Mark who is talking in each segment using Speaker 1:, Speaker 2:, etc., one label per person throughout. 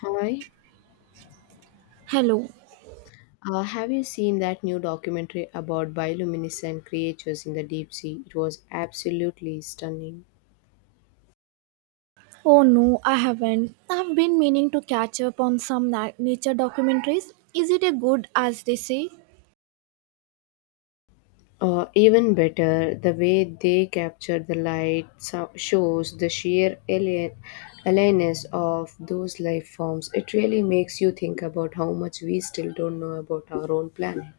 Speaker 1: Hi.
Speaker 2: Hello.
Speaker 1: Have you seen that new documentary about bioluminescent creatures in the deep sea? It was absolutely stunning.
Speaker 2: Oh no, I haven't. I've been meaning to catch up on some nature documentaries. Is it a good as they say?
Speaker 1: Even better, the way they captured the light shows the sheer alienness of those life forms. It really makes you think about how much we still don't know about our own planet.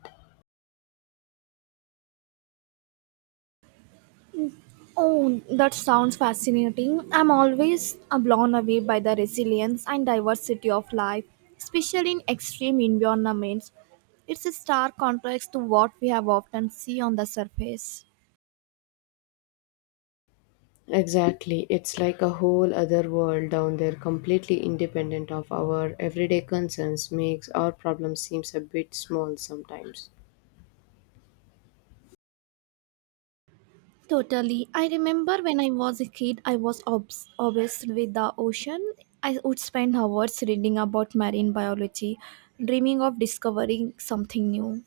Speaker 2: Oh, that sounds fascinating. I'm always blown away by the resilience and diversity of life, especially in extreme environments. It's a stark contrast to what we have often see on the surface.
Speaker 1: Exactly. It's like a whole other world down there, completely independent of our everyday concerns, makes our problem seems a bit small sometimes.
Speaker 2: Totally. I remember when I was a kid, I was obsessed with the ocean. I would spend hours reading about marine biology, dreaming of discovering something new.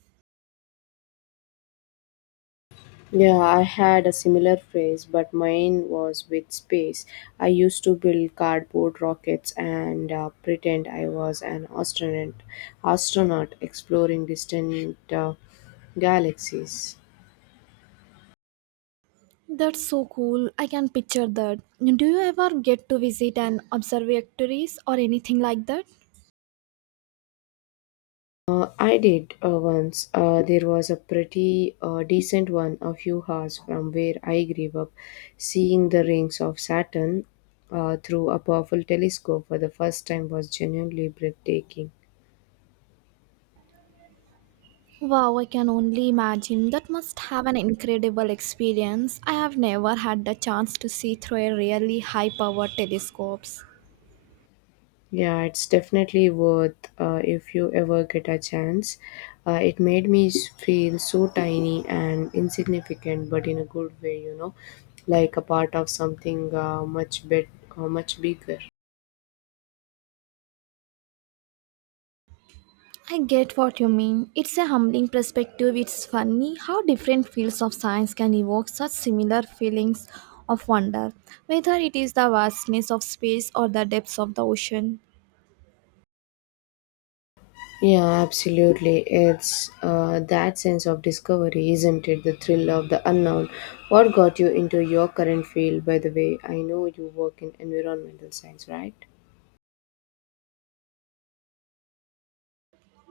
Speaker 1: Yeah, I had a similar phrase, but mine was with space. I used to build cardboard rockets and pretend I was an astronaut exploring distant galaxies.
Speaker 2: That's so cool. I can picture that. Do you ever get to visit an observatories or anything like that?
Speaker 1: I did once. There was a pretty decent one a few hours from where I grew up, seeing the rings of Saturn through a powerful telescope for the first time was genuinely breathtaking.
Speaker 2: Wow, I can only imagine. That must have an incredible experience. I have never had the chance to see through a really high power telescopes.
Speaker 1: Yeah, it's definitely worth if you ever get a chance. It made me feel so tiny and insignificant, but in a good way, you know, like a part of something much bigger.
Speaker 2: I get what you mean. It's a humbling perspective. It's funny how different fields of science can evoke such similar feelings of wonder, whether it is the vastness of space or the depths of the ocean.
Speaker 1: Yeah, absolutely. It's that sense of discovery, isn't it? The thrill of the unknown. What got you into your current field, by the way? I know you work in environmental science, right?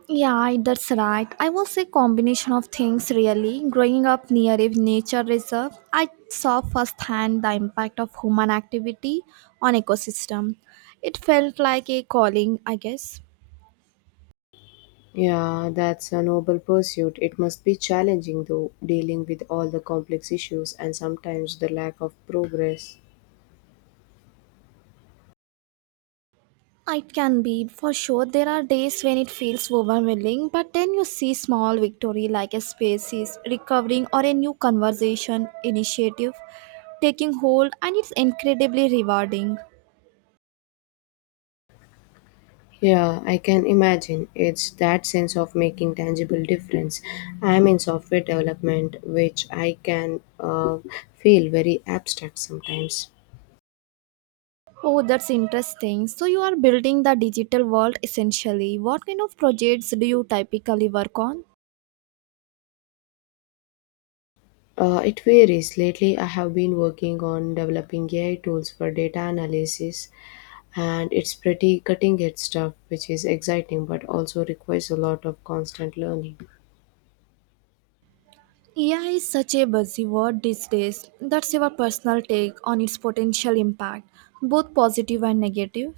Speaker 2: Yeah, that's right. I was a combination of things really. Growing up near a nature reserve, I saw firsthand the impact of human activity on ecosystem. It felt like a calling, I guess.
Speaker 1: Yeah, that's a noble pursuit. It must be challenging, though, dealing with all the complex issues and sometimes the lack of progress.
Speaker 2: It can be for sure. There are days when it feels overwhelming, but then you see small victory like a species recovering or a new conversation initiative taking hold, and it's incredibly rewarding.
Speaker 1: Yeah, I can imagine. It's that sense of making tangible difference. I'm in software development, which I can feel very abstract sometimes.
Speaker 2: Oh, that's interesting. So you are building the digital world essentially. What kind of projects do you typically work on?
Speaker 1: It varies. Lately, I have been working on developing AI tools for data analysis, and it's pretty cutting edge stuff, which is exciting but also requires a lot of constant learning.
Speaker 2: AI is such a buzzword these days. That's your personal take on its potential impact, both positive and negative.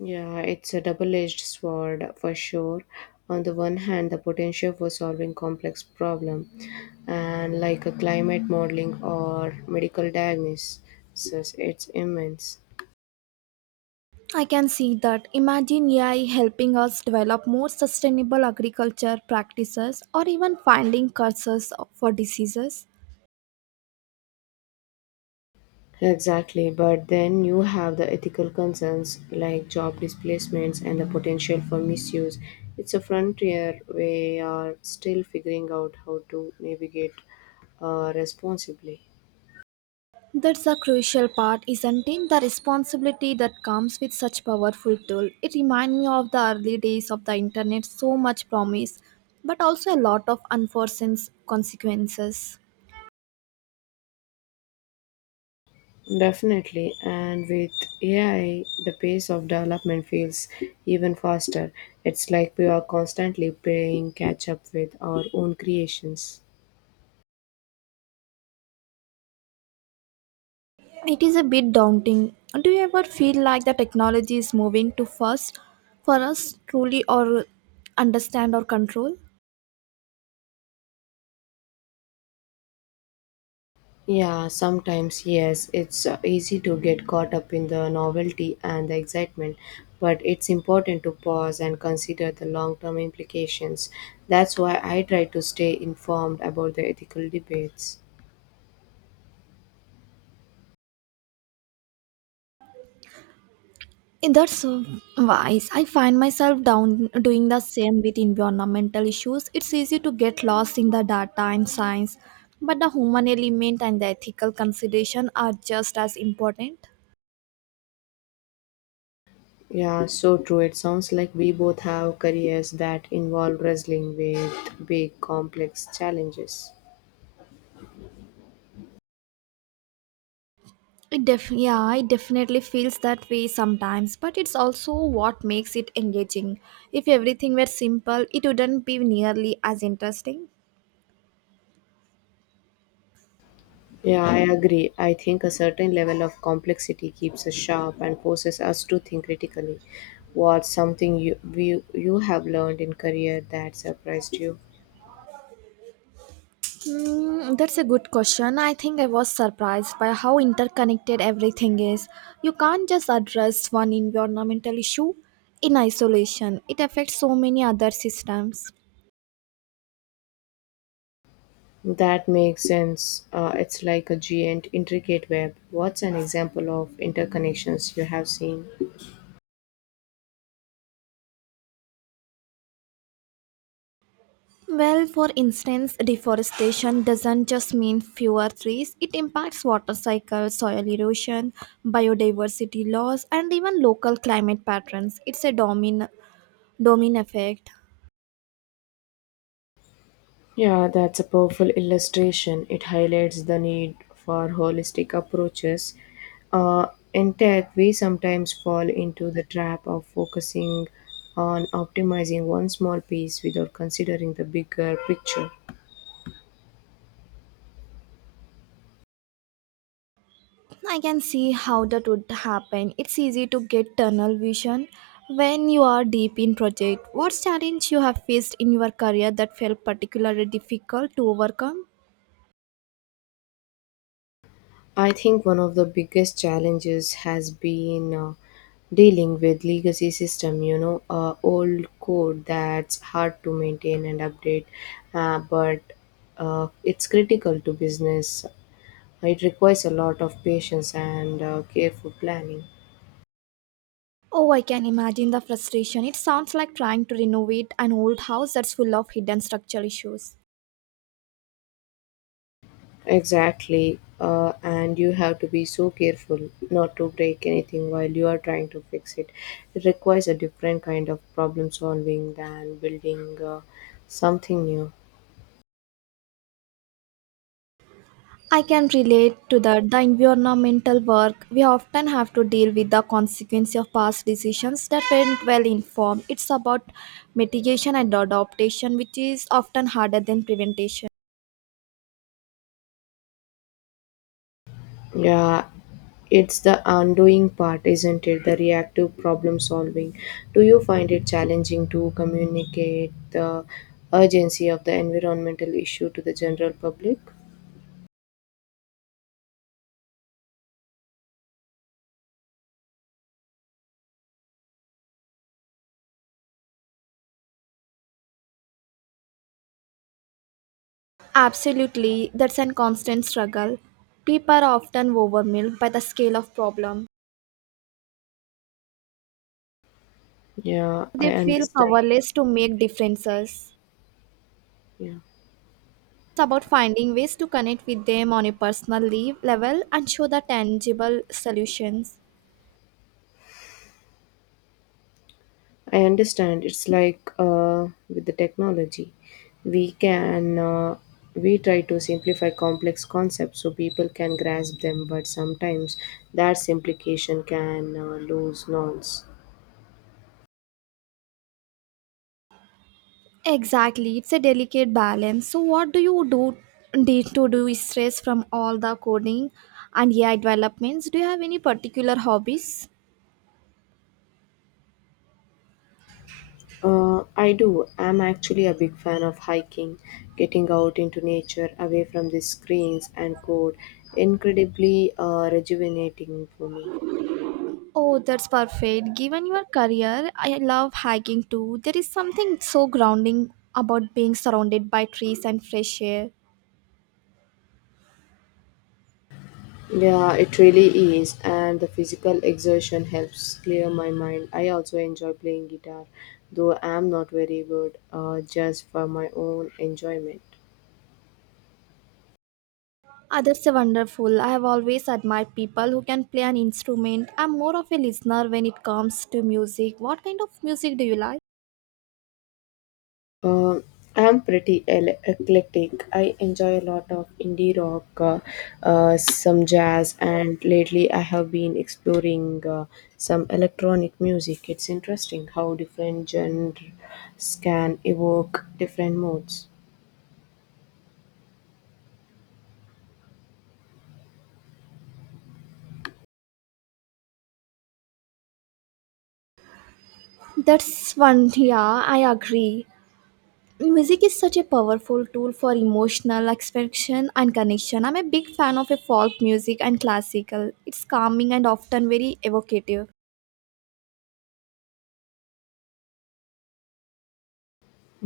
Speaker 1: Yeah, it's a double-edged sword for sure. On the one hand, the potential for solving complex problem, and like a climate modeling or medical diagnosis, it's immense.
Speaker 2: I can see that. Imagine AI helping us develop more sustainable agriculture practices or even finding cures for diseases.
Speaker 1: Exactly, but then you have the ethical concerns like job displacements and the potential for misuse. It's a frontier we are still figuring out how to navigate responsibly.
Speaker 2: That's a crucial part, isn't it? The responsibility that comes with such powerful tool. It reminds me of the early days of the internet, so much promise, but also a lot of unforeseen consequences.
Speaker 1: Definitely, and with AI, the pace of development feels even faster. It's like we are constantly playing catch up with our own creations.
Speaker 2: It is a bit daunting. Do you ever feel like the technology is moving too fast for us truly or understand or control?
Speaker 1: Yeah, sometimes, yes, it's easy to get caught up in the novelty and the excitement, but it's important to pause and consider the long term implications. That's why I try to stay informed about the ethical debates.
Speaker 2: Eh, That's Wise. I find myself down doing the same with environmental issues. It's easy to get lost in the data and science, but the human element and the ethical consideration are just as important.
Speaker 1: Yeah, so true. It sounds like we both have careers that involve wrestling with big, complex challenges.
Speaker 2: It definitely feels that way sometimes, but it's also what makes it engaging. If everything were simple, it wouldn't be nearly as interesting.
Speaker 1: Yeah, I agree. I think a certain level of complexity keeps us sharp and forces us to think critically. What's something you have learned in career that surprised you?
Speaker 2: Hmm, that's a good question. I think I was surprised by how interconnected everything is. You can't just address one environmental issue in isolation, it affects so many other systems.
Speaker 1: That makes sense. It's like a giant, intricate web. What's an example of interconnections you have seen?
Speaker 2: Well, for instance, deforestation doesn't just mean fewer trees, it impacts water cycles, soil erosion, biodiversity loss, and even local climate patterns. It's a domino effect.
Speaker 1: Yeah, that's a powerful illustration. It highlights the need for holistic approaches. Uh, in tech, we sometimes fall into the trap of focusing on optimizing one small piece without considering the bigger picture.
Speaker 2: I can see how that would happen. It's easy to get tunnel vision when you are deep in project. What challenge you have faced in your career that felt particularly difficult to overcome?
Speaker 1: I think one of the biggest challenges has been dealing with legacy system, you know, old code that's hard to maintain and update, but it's critical to business. It requires a lot of patience and careful planning.
Speaker 2: Oh, I can imagine the frustration. It sounds like trying to renovate an old house that's full of hidden structural issues.
Speaker 1: Exactly. And you have to be so careful not to break anything while you are trying to fix it. It requires a different kind of problem solving than building something new.
Speaker 2: I can relate to that. The environmental work, we often have to deal with the consequence of past decisions that weren't well informed. It's about mitigation and adaptation, which is often harder than prevention.
Speaker 1: Yeah, it's the undoing part, isn't it? The reactive problem solving. Do you find it challenging to communicate the urgency of the environmental issue to the general public?
Speaker 2: Absolutely, that's a constant struggle. People are often overwhelmed by the scale of problem.
Speaker 1: Yeah, I
Speaker 2: They feel
Speaker 1: understand.
Speaker 2: powerless to make differences.
Speaker 1: Yeah,
Speaker 2: It's about finding ways to connect with them on a personal level and show the tangible solutions.
Speaker 1: I understand. It's like with the technology, we can uh, we try to simplify complex concepts so people can grasp them, but sometimes that simplification can lose nuance.
Speaker 2: Exactly, it's a delicate balance. So, what do you do day to do stress from all the coding and AI developments? Do you have any particular hobbies?
Speaker 1: I do. I'm actually a big fan of hiking, getting out into nature, away from the screens and code. Incredibly rejuvenating for me.
Speaker 2: Oh, that's perfect. Given your career, I love hiking too. There is something so grounding about being surrounded by trees and fresh air.
Speaker 1: Yeah, it really is, and the physical exertion helps clear my mind. I also enjoy playing guitar, though I am not very good, just for my own enjoyment.
Speaker 2: Ah, that's a wonderful. I have always admired people who can play an instrument. I'm more of a listener when it comes to music. What kind of music do you like?
Speaker 1: Um, I am pretty eclectic. I enjoy a lot of indie rock, some jazz, and lately I have been exploring some electronic music. It's interesting how different genres can evoke different moods.
Speaker 2: I agree. Music is such a powerful tool for emotional expression and connection. I'm a big fan of a folk music and classical. It's calming and often very evocative.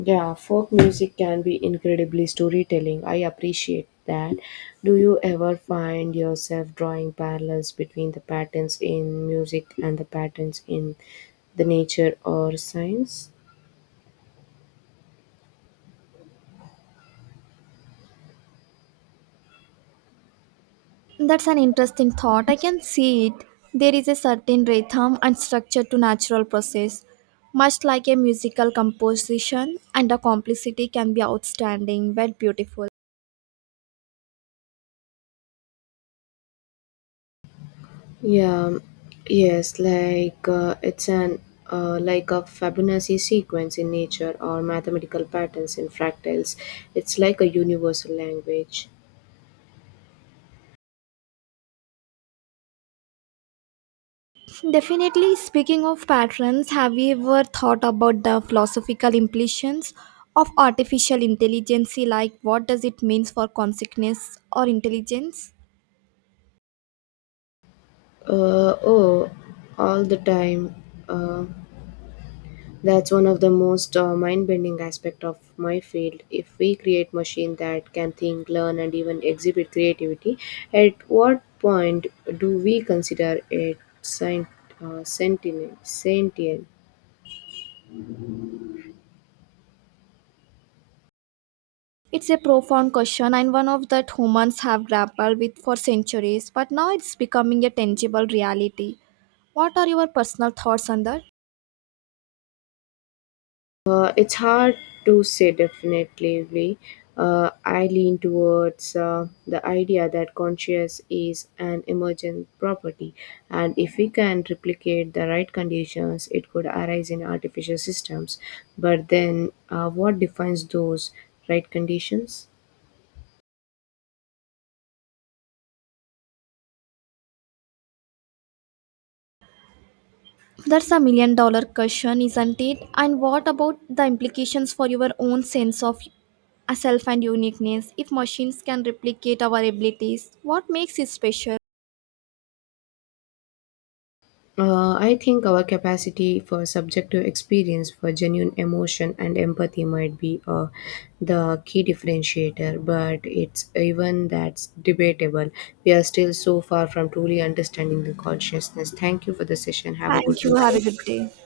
Speaker 1: Yeah, folk music can be incredibly storytelling. I appreciate that. Do you ever find yourself drawing parallels between the patterns in music and the patterns in the nature or science?
Speaker 2: That's an interesting thought. I can see it. There is a certain rhythm and structure to natural process, much like a musical composition, and the complexity can be outstanding but beautiful.
Speaker 1: Yeah, yes, like it's an like a Fibonacci sequence in nature or mathematical patterns in fractals. It's like a universal language.
Speaker 2: Definitely, speaking of patterns, have you ever thought about the philosophical implications of artificial intelligence? Like, what does it mean for consciousness or intelligence?
Speaker 1: Uh, oh, all the time. Uh, That's one of the most mind-bending aspect of my field. If we create machine that can think, learn, and even exhibit creativity, at what point do we consider it sentient? Sentient?
Speaker 2: It's a profound question and one of that humans have grappled with for centuries, but now it's becoming a tangible reality. What are your personal thoughts on that?
Speaker 1: It's hard to say definitely. Uh, I lean towards the idea that conscious is an emergent property, and if we can replicate the right conditions, it could arise in artificial systems. But then, what defines those right conditions?
Speaker 2: That's a million dollar question, isn't it? And what about the implications for your own sense of a self and uniqueness? If machines can replicate our abilities, what makes it special?
Speaker 1: I think our capacity for subjective experience, for genuine emotion and empathy might be the key differentiator, but it's even that's debatable. We are still so far from truly understanding the consciousness. Thank you for the session. Have a good
Speaker 2: Thank
Speaker 1: day.
Speaker 2: you. Have a good day.